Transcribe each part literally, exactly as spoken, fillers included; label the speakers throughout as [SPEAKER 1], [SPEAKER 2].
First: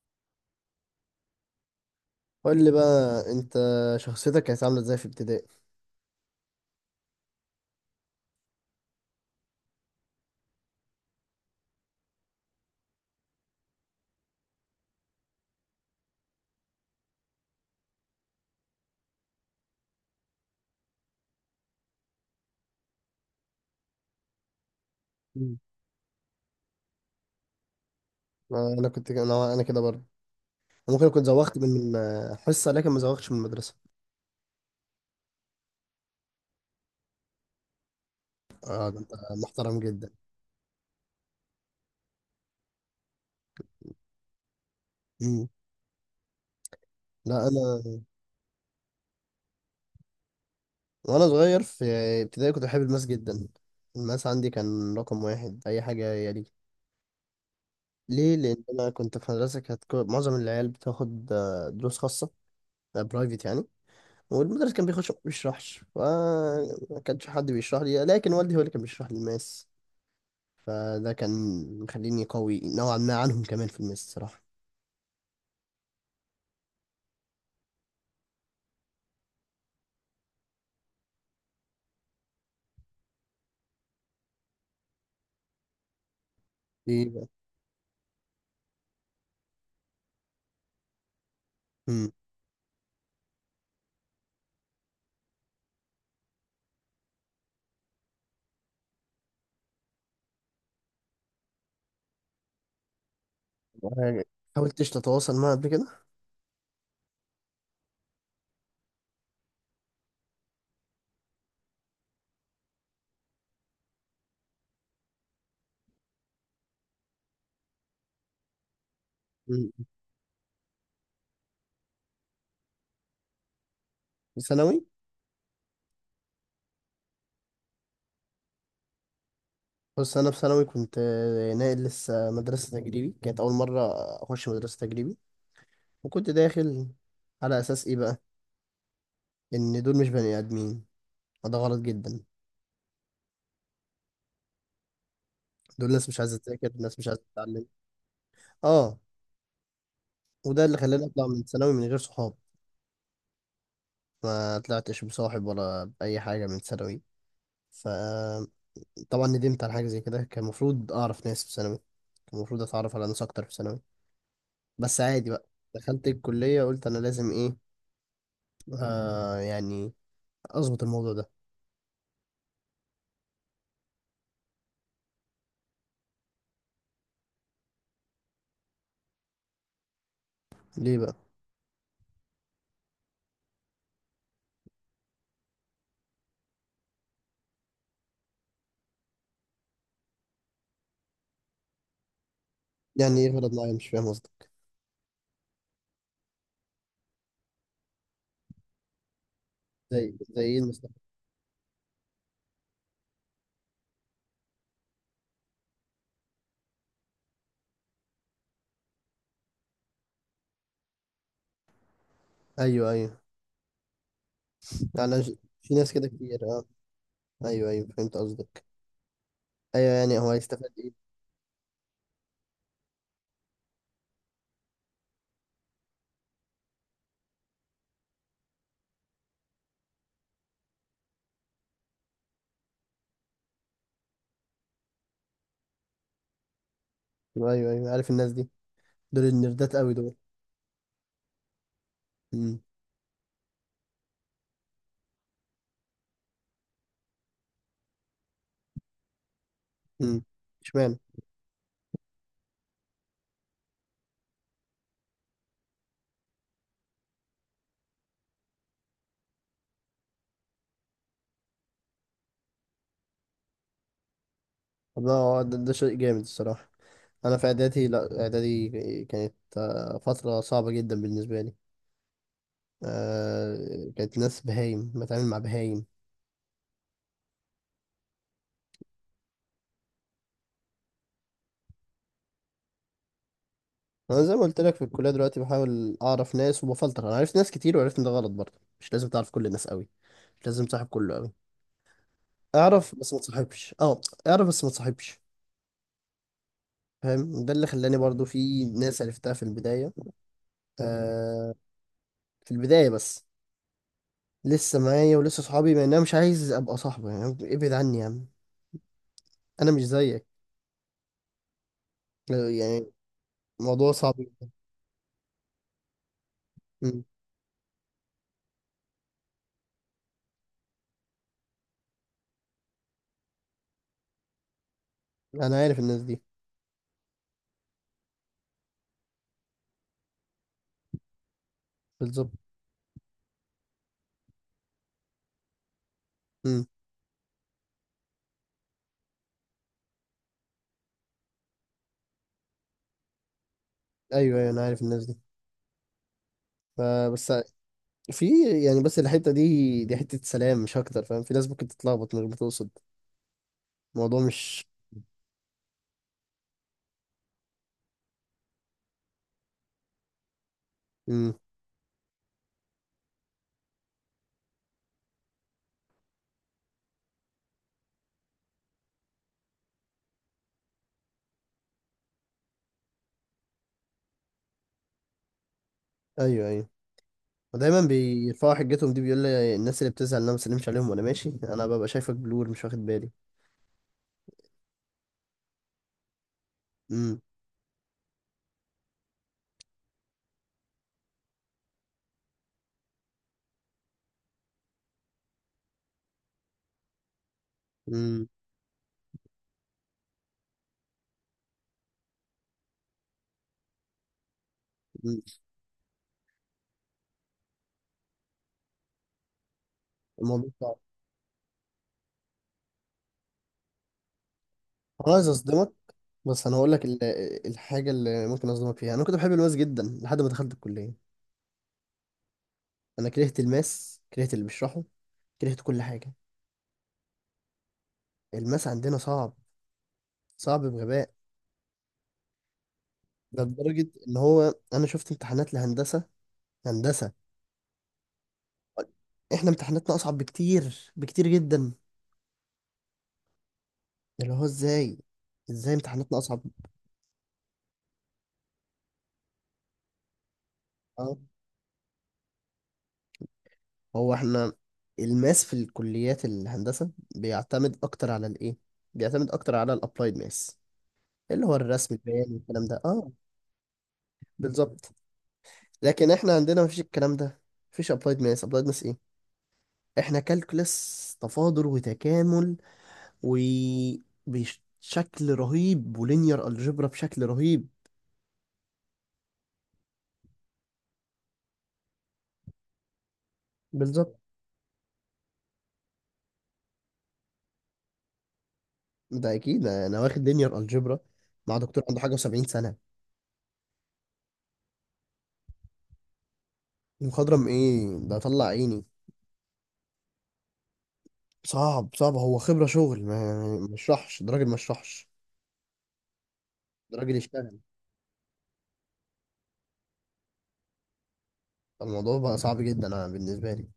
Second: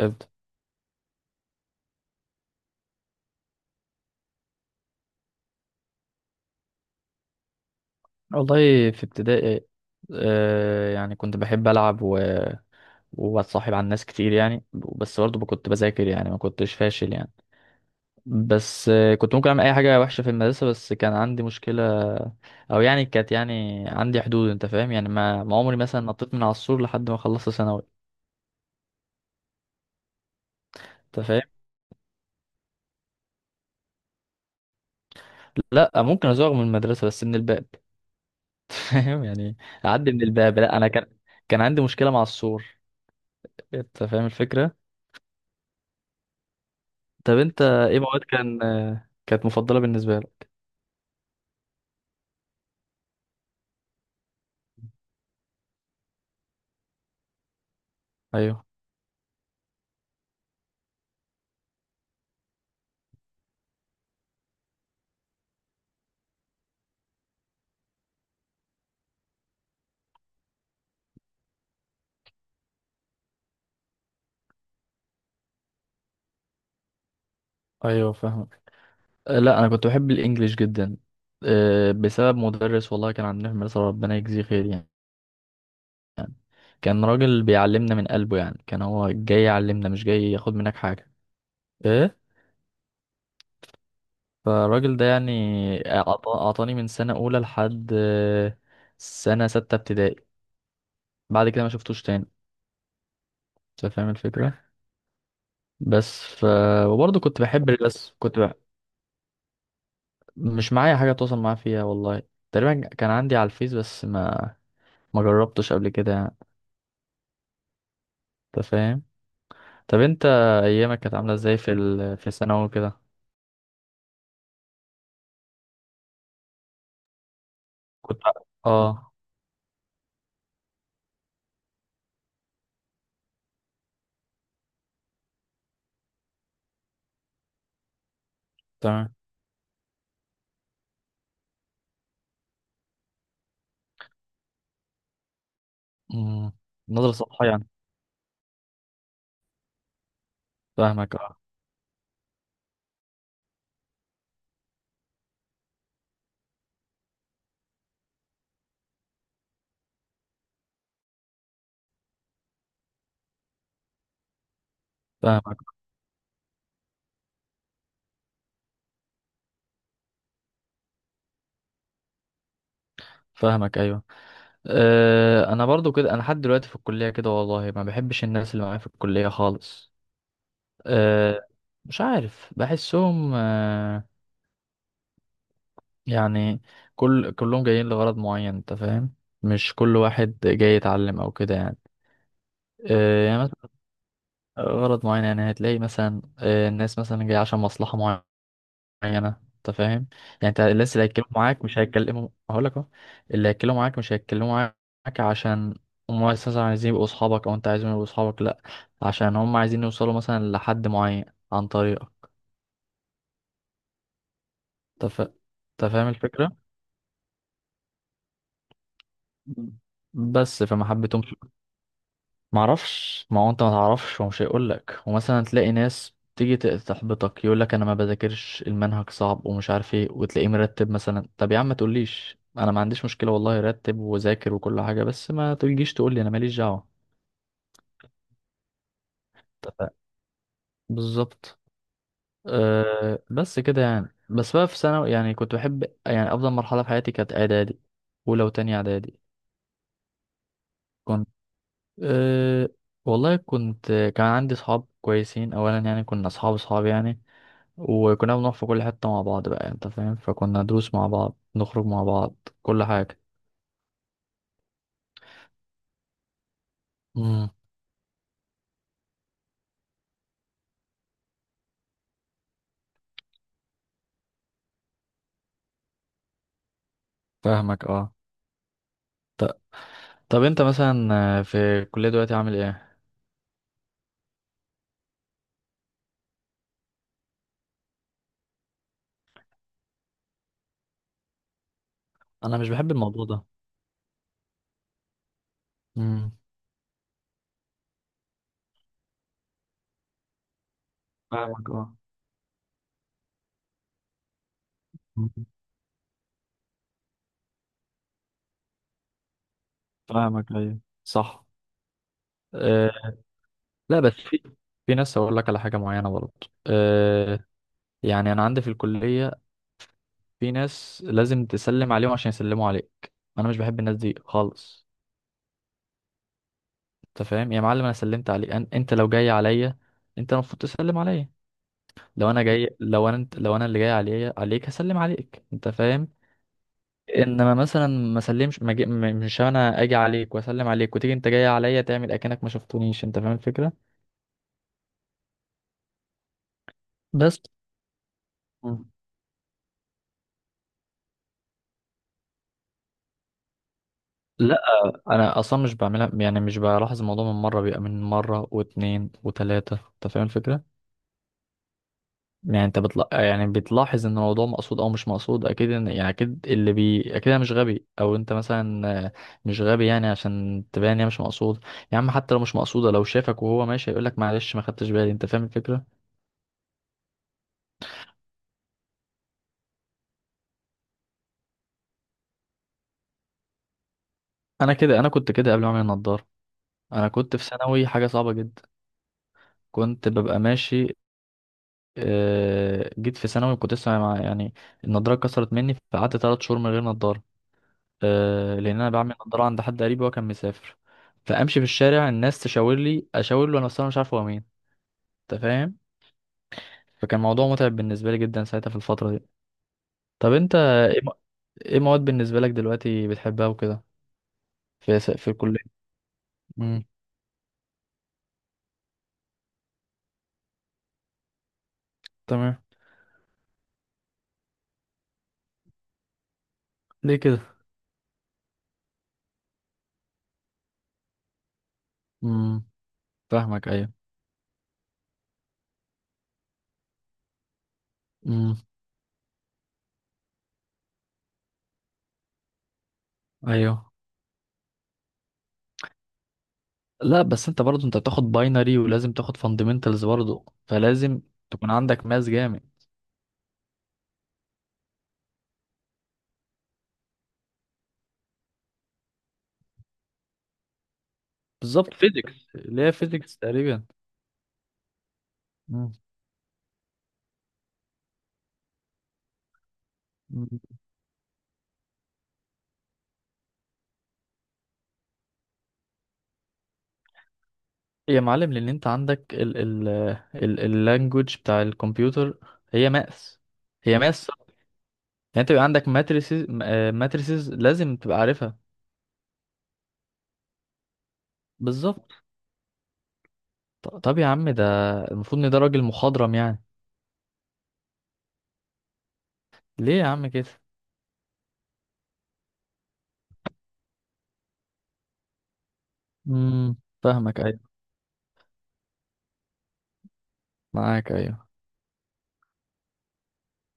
[SPEAKER 1] ابدأ.
[SPEAKER 2] قول لي بقى انت، شخصيتك كانت عامله ازاي في ابتدائي؟
[SPEAKER 1] والله في ابتدائي، آه يعني كنت بحب ألعب و... وأتصاحب على الناس كتير يعني، بس برضه كنت بذاكر يعني، ما كنتش فاشل يعني. بس آه، كنت ممكن أعمل أي حاجة وحشة في المدرسة، بس كان عندي مشكلة أو يعني كانت يعني عندي حدود. أنت فاهم يعني، ما, ما
[SPEAKER 2] مم.
[SPEAKER 1] عمري مثلا نطيت من على السور لحد ما خلصت ثانوي.
[SPEAKER 2] آه، انا كنت انا انا كده برضه. ممكن
[SPEAKER 1] أنت
[SPEAKER 2] اكون
[SPEAKER 1] فاهم،
[SPEAKER 2] زوغت من من آه، حصه، لكن ما زوغتش من المدرسه.
[SPEAKER 1] لا ممكن أزوغ من المدرسة بس من الباب.
[SPEAKER 2] اه ده انت
[SPEAKER 1] فاهم يعني،
[SPEAKER 2] محترم جدا.
[SPEAKER 1] أعدي من الباب. لا أنا كان، كان عندي مشكلة مع السور. أنت فاهم الفكرة.
[SPEAKER 2] مم.
[SPEAKER 1] طب
[SPEAKER 2] لا
[SPEAKER 1] انت
[SPEAKER 2] انا.
[SPEAKER 1] ايه مواد كان آه، كانت مفضلة بالنسبة لك؟
[SPEAKER 2] وانا صغير في ابتدائي كنت بحب الماس جدا. الماس عندي كان رقم واحد اي حاجه يلي. ليه؟ لان
[SPEAKER 1] ايوه،
[SPEAKER 2] انا كنت في مدرسه كانت كل- معظم العيال بتاخد آه، دروس خاصه، برايفت يعني. والمدرس كان بيخش، ما بيشرحش، فما كانش حد بيشرح لي، لكن والدي هو اللي كان بيشرح لي الماس. فده كان مخليني قوي نوعا ما عنهم كمان في الماس الصراحة.
[SPEAKER 1] ايوه فاهم. لا انا كنت بحب الانجليش جدا، آه، بسبب مدرس والله كان عندنا في المدرسة، ربنا يجزيه خير يعني. كان
[SPEAKER 2] ايه بقى؟
[SPEAKER 1] راجل بيعلمنا من قلبه يعني، كان هو جاي يعلمنا مش جاي ياخد منك حاجة.
[SPEAKER 2] مم.
[SPEAKER 1] ايه، فالراجل ده يعني أعط- اعطاني من سنة اولى لحد آه، سنة ستة ابتدائي. بعد كده ما شفتوش تاني. انت فاهم الفكرة.
[SPEAKER 2] حاولتش تتواصل معاه قبل كده؟
[SPEAKER 1] بس ف وبرضه كنت بحب الرسم. كنت مش معايا حاجة اتواصل معاه فيها والله. تقريبا كان عندي على الفيس، بس ما ما جربتش قبل كده يعني. انت فاهم.
[SPEAKER 2] مم.
[SPEAKER 1] طب انت، ايامك كانت عاملة ازاي في ال... في الثانوي كده؟
[SPEAKER 2] في ثانوي.
[SPEAKER 1] كنت، اه.
[SPEAKER 2] بص انا في ثانوي كنت آه، ناقل لسه، مدرسة تجريبي كانت اول مرة اخش مدرسة تجريبي. وكنت داخل على اساس ايه بقى؟
[SPEAKER 1] تمام.
[SPEAKER 2] ان دول مش بني ادمين، وده غلط جدا. دول ناس مش عايزة
[SPEAKER 1] مم.
[SPEAKER 2] تذاكر، ناس مش
[SPEAKER 1] نظرة
[SPEAKER 2] عايزة
[SPEAKER 1] سطحية
[SPEAKER 2] تتعلم.
[SPEAKER 1] يعني.
[SPEAKER 2] اه. وده اللي خلاني
[SPEAKER 1] فاهمك،
[SPEAKER 2] اطلع
[SPEAKER 1] اه.
[SPEAKER 2] من ثانوي من غير صحاب. ما طلعتش بصاحب ولا بأي حاجة من ثانوي. ف طبعا ندمت على حاجة زي كده. كان المفروض أعرف ناس في ثانوي، كان المفروض أتعرف على ناس أكتر في ثانوي، بس عادي بقى.
[SPEAKER 1] فاهمك.
[SPEAKER 2] دخلت الكلية قلت أنا لازم إيه، آه يعني أظبط الموضوع ده.
[SPEAKER 1] فاهمك ايوه. أه، انا برضو كده، انا لحد دلوقتي في الكلية كده، والله ما بحبش الناس اللي معايا في الكلية خالص.
[SPEAKER 2] ليه بقى؟
[SPEAKER 1] أه، مش عارف بحسهم آه، يعني كل كلهم جايين لغرض معين، انت فاهم؟ مش كل واحد جاي يتعلم او كده يعني.
[SPEAKER 2] يعني
[SPEAKER 1] آه،
[SPEAKER 2] إيه
[SPEAKER 1] يعني
[SPEAKER 2] غلط
[SPEAKER 1] مثلا
[SPEAKER 2] معايا؟ مش فاهم قصدك.
[SPEAKER 1] غرض معين، يعني هتلاقي مثلا آه، الناس مثلا جاية عشان مصلحة معينة، انت فاهم؟
[SPEAKER 2] زي زي
[SPEAKER 1] يعني
[SPEAKER 2] إيه
[SPEAKER 1] انت الناس اللي
[SPEAKER 2] المصلحة؟
[SPEAKER 1] هيتكلموا معاك مش هيتكلموا، هقول لك اهو، اللي هيتكلموا معاك مش هيتكلموا معاك عشان هم اساسا عايزين يبقوا اصحابك او انت عايزهم يبقوا اصحابك، لا، عشان هم عايزين يوصلوا مثلا لحد معين عن طريقك.
[SPEAKER 2] أيوه أيوه،
[SPEAKER 1] انت
[SPEAKER 2] يعني أنا
[SPEAKER 1] فا-
[SPEAKER 2] ج- في
[SPEAKER 1] انت
[SPEAKER 2] ناس كده
[SPEAKER 1] فاهم
[SPEAKER 2] كتير
[SPEAKER 1] الفكرة.
[SPEAKER 2] أه. أيوه أيوه، فهمت قصدك.
[SPEAKER 1] مم.
[SPEAKER 2] أيوه، يعني هو
[SPEAKER 1] بس
[SPEAKER 2] هيستفاد
[SPEAKER 1] فما
[SPEAKER 2] إيه؟
[SPEAKER 1] حبيتهمش. معرفش، ما هو انت ما تعرفش ومش هيقول لك، ومثلا تلاقي ناس تيجي ت- تحبطك، يقول لك انا ما بذاكرش، المنهج صعب ومش عارف ايه، وتلاقيه مرتب مثلا. طب يا عم ما تقوليش، انا ما عنديش مشكله والله، رتب وذاكر وكل حاجه، بس ما تجيش تقول لي انا ماليش دعوه.
[SPEAKER 2] أيوه أيوه، عارف الناس دي، دول النردات
[SPEAKER 1] اتفقنا.
[SPEAKER 2] أوي دول.
[SPEAKER 1] بالظبط.
[SPEAKER 2] أمم.
[SPEAKER 1] أه بس كده يعني. بس بقى في ثانوي يعني كنت بحب، يعني افضل مرحله في حياتي كانت اعدادي، اولى وتانية اعدادي.
[SPEAKER 2] أمم، اشمعنى؟
[SPEAKER 1] كنت، أه، والله كنت، كان عندي صحاب كويسين اولا يعني، كنا اصحاب اصحاب يعني. وكنا بنروح في كل حتة مع بعض بقى، انت فاهم؟ فكنا دروس مع بعض، نخرج مع بعض، كل حاجة.
[SPEAKER 2] طب ده ده ده شيء جامد الصراحة. انا في
[SPEAKER 1] امم.
[SPEAKER 2] اعدادي، لا اعدادي كانت آه، فتره صعبه جدا بالنسبه لي. آه، كانت ناس بهايم بتعامل مع بهايم.
[SPEAKER 1] فاهمك اه. ط- طب انت مثلا آه، في الكلية دلوقتي عامل ايه؟
[SPEAKER 2] انا زي ما قلت لك في الكليه دلوقتي بحاول اعرف ناس وبفلتر. انا عرفت ناس كتير وعرفت ان ده غلط برضه. مش لازم تعرف كل الناس قوي، مش لازم تصاحب كله قوي.
[SPEAKER 1] انا مش بحب
[SPEAKER 2] اعرف بس ما
[SPEAKER 1] الموضوع ده.
[SPEAKER 2] تصاحبش. اه، اعرف بس ما تصاحبش.
[SPEAKER 1] امم.
[SPEAKER 2] فاهم، ده اللي خلاني برضه في ناس عرفتها في البدايه، آه،
[SPEAKER 1] فاهمك اه.
[SPEAKER 2] في البدايه بس، لسه معايا ولسه
[SPEAKER 1] مم.
[SPEAKER 2] صحابي، مع ان انا مش عايز ابقى صاحبه. يعني إيه، ابعد عني يا عم، انا مش زيك.
[SPEAKER 1] فاهمك ايوه صح.
[SPEAKER 2] يعني
[SPEAKER 1] أه.
[SPEAKER 2] موضوع
[SPEAKER 1] لا بس
[SPEAKER 2] صعب.
[SPEAKER 1] في، في ناس هقول لك على حاجة معينة برضه.
[SPEAKER 2] مم.
[SPEAKER 1] أه، يعني انا عندي في الكلية، في ناس لازم تسلم عليهم عشان يسلموا عليك. انا مش بحب الناس دي خالص.
[SPEAKER 2] انا عارف الناس دي.
[SPEAKER 1] انت فاهم يا معلم، انا سلمت عليك أن... انت لو جاي عليا، انت المفروض تسلم عليا.
[SPEAKER 2] بالظبط.
[SPEAKER 1] لو انا جاي، لو انا انت... لو انا اللي جاي عليا عليك هسلم عليك، انت فاهم؟
[SPEAKER 2] مم.
[SPEAKER 1] انما مثلا ما سلمش، ما جي... م- مش انا اجي عليك واسلم عليك، وتيجي انت جاي عليا تعمل اكنك ما شفتونيش، انت فاهم الفكره؟
[SPEAKER 2] ايوه ايوه، انا عارف الناس دي. فبس
[SPEAKER 1] بس.
[SPEAKER 2] في، يعني
[SPEAKER 1] مم.
[SPEAKER 2] بس الحته دي دي حته سلام مش اكتر. فاهم، في ناس ممكن تتلخبط من غير ما تقصد. الموضوع
[SPEAKER 1] لا
[SPEAKER 2] مش.
[SPEAKER 1] انا اصلا مش بعملها يعني، مش بلاحظ الموضوع من مره، بيبقى من مره واتنين وتلاته، انت فاهم الفكره؟
[SPEAKER 2] مم.
[SPEAKER 1] يعني انت بتلا... يعني بتلاحظ ان الموضوع مقصود او مش مقصود. اكيد ان... يعني اكيد اللي بي اكيد انا مش غبي او انت مثلا آه، مش غبي يعني، عشان تبان ان هي مش مقصود. يا عم حتى لو مش مقصوده، لو شافك وهو ماشي هيقول لك معلش ما خدتش بالي، انت فاهم الفكره؟
[SPEAKER 2] ايوه ايوه، ودايما بيرفعوا حجتهم دي. بيقول لي الناس اللي بتزعل ان انا ما بسلمش عليهم، وانا ماشي انا ببقى شايفك بلور مش واخد بالي.
[SPEAKER 1] انا كده، انا كنت كده قبل ما اعمل النضاره. انا
[SPEAKER 2] مم.
[SPEAKER 1] كنت في ثانوي حاجه صعبه جدا. كنت ببقى ماشي آه، جيت في ثانوي كنت لسه مع يعني، النضاره اتكسرت مني فقعدت ثلاث شهور من غير نضاره.
[SPEAKER 2] مم.
[SPEAKER 1] آه، لان انا بعمل نضاره عند حد قريب وهو كان مسافر. فامشي في الشارع الناس تشاور لي اشاور له، انا اصلا مش عارف هو مين.
[SPEAKER 2] مم.
[SPEAKER 1] انت فاهم؟ فكان موضوع متعب بالنسبه لي جدا ساعتها في الفتره دي. طب
[SPEAKER 2] الموضوع
[SPEAKER 1] انت
[SPEAKER 2] صعب.
[SPEAKER 1] ايه م- إيه مواد بالنسبه لك دلوقتي بتحبها وكده، في س-
[SPEAKER 2] انا عايز
[SPEAKER 1] في
[SPEAKER 2] اصدمك،
[SPEAKER 1] الكليه؟
[SPEAKER 2] بس انا هقول لك
[SPEAKER 1] امم.
[SPEAKER 2] ال- الحاجه اللي ممكن اصدمك فيها، انا كنت بحب الماس جدا لحد ما دخلت الكليه.
[SPEAKER 1] تمام.
[SPEAKER 2] انا كرهت الماس، كرهت اللي بيشرحه، كرهت كل حاجه.
[SPEAKER 1] ليه كده؟
[SPEAKER 2] الماس عندنا صعب، صعب بغباء.
[SPEAKER 1] امم.
[SPEAKER 2] ده
[SPEAKER 1] فاهمك
[SPEAKER 2] لدرجة
[SPEAKER 1] ايوه.
[SPEAKER 2] إن هو أنا شفت امتحانات لهندسة، هندسة،
[SPEAKER 1] امم.
[SPEAKER 2] إحنا امتحاناتنا أصعب بكتير، بكتير جدا.
[SPEAKER 1] ايوه.
[SPEAKER 2] اللي هو إزاي، إزاي امتحاناتنا أصعب؟
[SPEAKER 1] لا بس انت برضه انت بتاخد باينري ولازم تاخد فاندمنتالز برضه،
[SPEAKER 2] أه.
[SPEAKER 1] فلازم تكون عندك ماس جامد.
[SPEAKER 2] هو إحنا الماس في الكليات الهندسة بيعتمد أكتر على الإيه، بيعتمد أكتر على الأبلايد ماس، اللي هو الرسم
[SPEAKER 1] بالظبط،
[SPEAKER 2] البياني
[SPEAKER 1] فيزيكس،
[SPEAKER 2] والكلام ده
[SPEAKER 1] اللي هي
[SPEAKER 2] أه.
[SPEAKER 1] فيزيكس تقريبا.
[SPEAKER 2] بالظبط. لكن إحنا عندنا مفيش الكلام ده، مفيش أبلايد ماس. أبلايد ماس إيه، إحنا
[SPEAKER 1] مم.
[SPEAKER 2] كالكولس، تفاضل وتكامل وبشكل رهيب، ولينير الجبرا بشكل رهيب.
[SPEAKER 1] يا معلم، لان انت عندك ال ال ال اللانجوج بتاع الكمبيوتر، هي ماس، هي
[SPEAKER 2] بالظبط.
[SPEAKER 1] ماس. يعني انت بيبقى عندك ماتريسز، ماتريسز لازم تبقى عارفها.
[SPEAKER 2] ده اكيد انا واخد لينير الجبرا مع دكتور عنده
[SPEAKER 1] بالظبط.
[SPEAKER 2] حاجه و70 سنه.
[SPEAKER 1] ط- طب يا عم، ده المفروض ان ده راجل مخضرم يعني.
[SPEAKER 2] مخضرم ايه؟ ده طلع عيني.
[SPEAKER 1] ليه يا عم كده؟
[SPEAKER 2] صعب صعب. هو خبره شغل، ما ما يشرحش، ده راجل ما يشرحش،
[SPEAKER 1] امم.
[SPEAKER 2] ده راجل
[SPEAKER 1] فاهمك
[SPEAKER 2] يشتغل.
[SPEAKER 1] ايوه. معاك ايوه.
[SPEAKER 2] الموضوع بقى صعب جدا انا بالنسبه لي.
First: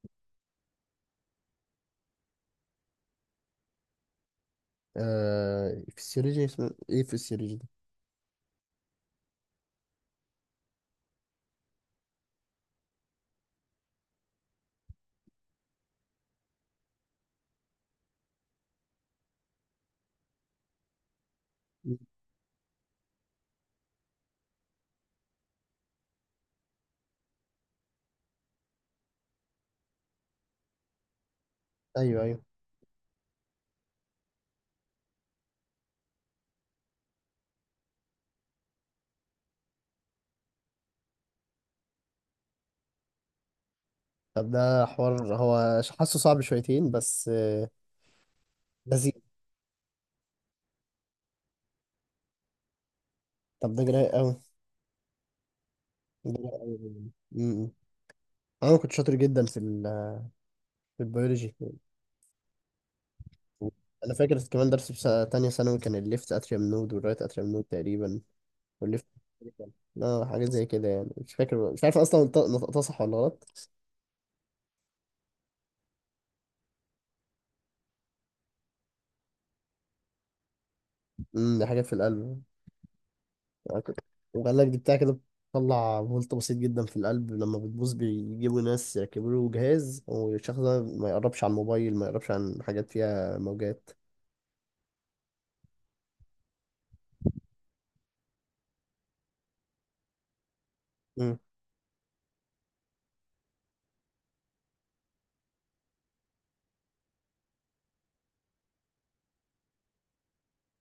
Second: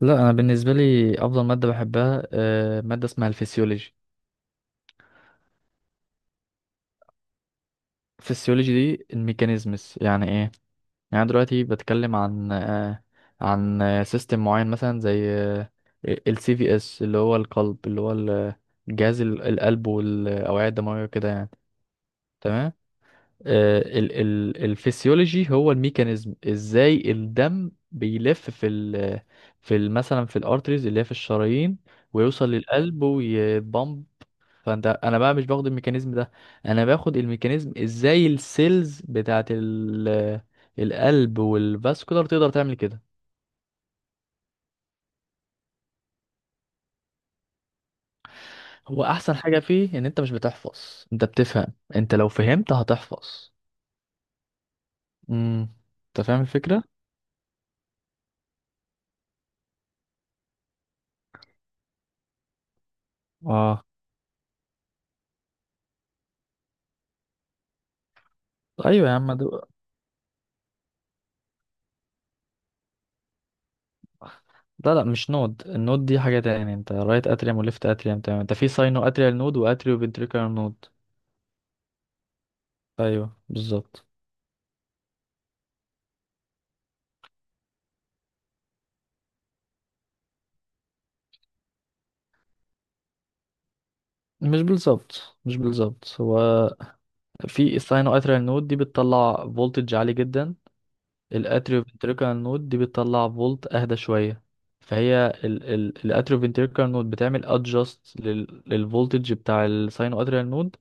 [SPEAKER 1] لا انا بالنسبه لي افضل ماده بحبها آه، ماده اسمها الفسيولوجي.
[SPEAKER 2] آه فيسيولوجي، اسمه ايه فيسيولوجي ده؟
[SPEAKER 1] الفسيولوجي دي الميكانيزمز، يعني ايه؟ يعني أنا دلوقتي بتكلم عن آه، عن سيستم معين مثلا زي السي في اس، اللي هو القلب، اللي هو ال- جهاز ال- القلب والاوعيه الدمويه وكده يعني.
[SPEAKER 2] مم.
[SPEAKER 1] تمام. آه، ال ال الفسيولوجي هو الميكانيزم ازاي الدم بيلف في ال، في ال مثلا في الارتريز اللي هي في الشرايين،
[SPEAKER 2] ايوه ايوه.
[SPEAKER 1] ويوصل للقلب ويتبمب. فانت، انا بقى مش باخد الميكانيزم ده، انا باخد الميكانيزم ازاي السيلز بتاعت ال القلب والفاسكولار تقدر تعمل كده.
[SPEAKER 2] طب ده حوار، هو ش- حاسه صعب شويتين بس آه،
[SPEAKER 1] هو
[SPEAKER 2] لذيذ.
[SPEAKER 1] احسن حاجه فيه ان انت مش بتحفظ، انت بتفهم، انت لو فهمت هتحفظ.
[SPEAKER 2] طب ده جراء قوي،
[SPEAKER 1] امم. انت فاهم
[SPEAKER 2] جراء
[SPEAKER 1] الفكره.
[SPEAKER 2] قوي. انا كنت شاطر جدا في ال- في البيولوجي.
[SPEAKER 1] اه.
[SPEAKER 2] انا فاكر كمان درس في سنة- تانية ثانوي، كان الليفت اتريم نود والرايت اتريم نود تقريبا، والليفت.
[SPEAKER 1] ايوه يا عم ده،
[SPEAKER 2] اه حاجات زي كده يعني، مش فاكر، مش عارف اصلا نط- نطقتها صح ولا غلط.
[SPEAKER 1] لا لا مش نود، النود دي حاجه تاني، انت رايت اتريوم وليفت اتريوم تمام، انت في ساينو اتريال نود واتريو فنتريكولار نود.
[SPEAKER 2] امم، دي حاجات في القلب.
[SPEAKER 1] ايوه
[SPEAKER 2] أنا كنت-
[SPEAKER 1] بالظبط.
[SPEAKER 2] وقال لك دي بتاع كده، بتطلع فولت بسيط جدا في القلب، لما بتبوظ بيجيبوا ناس يركبوا له جهاز، والشخص ده ما يقربش عن موبايل، ما يقربش عن حاجات فيها موجات.
[SPEAKER 1] مش بالظبط مش بالظبط هو، في الساينو اتريال نود دي بتطلع فولتج عالي جدا.
[SPEAKER 2] امم.
[SPEAKER 1] الاتريو فينتريكال نود دي بتطلع فولت اهدى شويه، فهي الاتريو فينتريكال نود بتعمل ادجاست للفولتج بتاع الساينو اتريال نود،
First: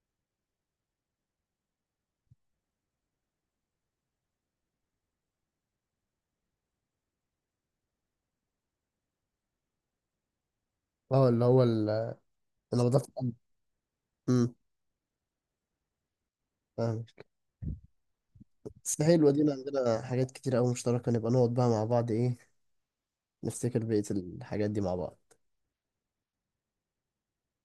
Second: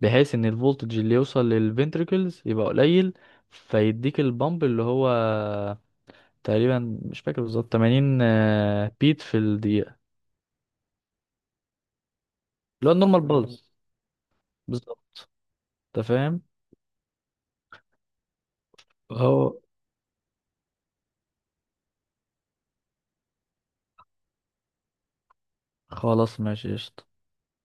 [SPEAKER 1] بحيث ان الفولتج اللي يوصل للفنتريكلز يبقى قليل. فيديك البامب اللي هو تقريبا مش فاكر بالظبط تمانين بيت في الدقيقه،
[SPEAKER 2] اه اللي هو ال- انا
[SPEAKER 1] اللي هو
[SPEAKER 2] بضغط.
[SPEAKER 1] النورمال. مم. بالز.
[SPEAKER 2] امم.
[SPEAKER 1] بالظبط. انت فاهم.
[SPEAKER 2] بس حلوة دي،
[SPEAKER 1] هو
[SPEAKER 2] عندنا حاجات كتير أوي مشتركة، نبقى نقعد بقى مع بعض إيه، نفتكر بقية الحاجات دي مع بعض.
[SPEAKER 1] خلاص ماشي قشطة.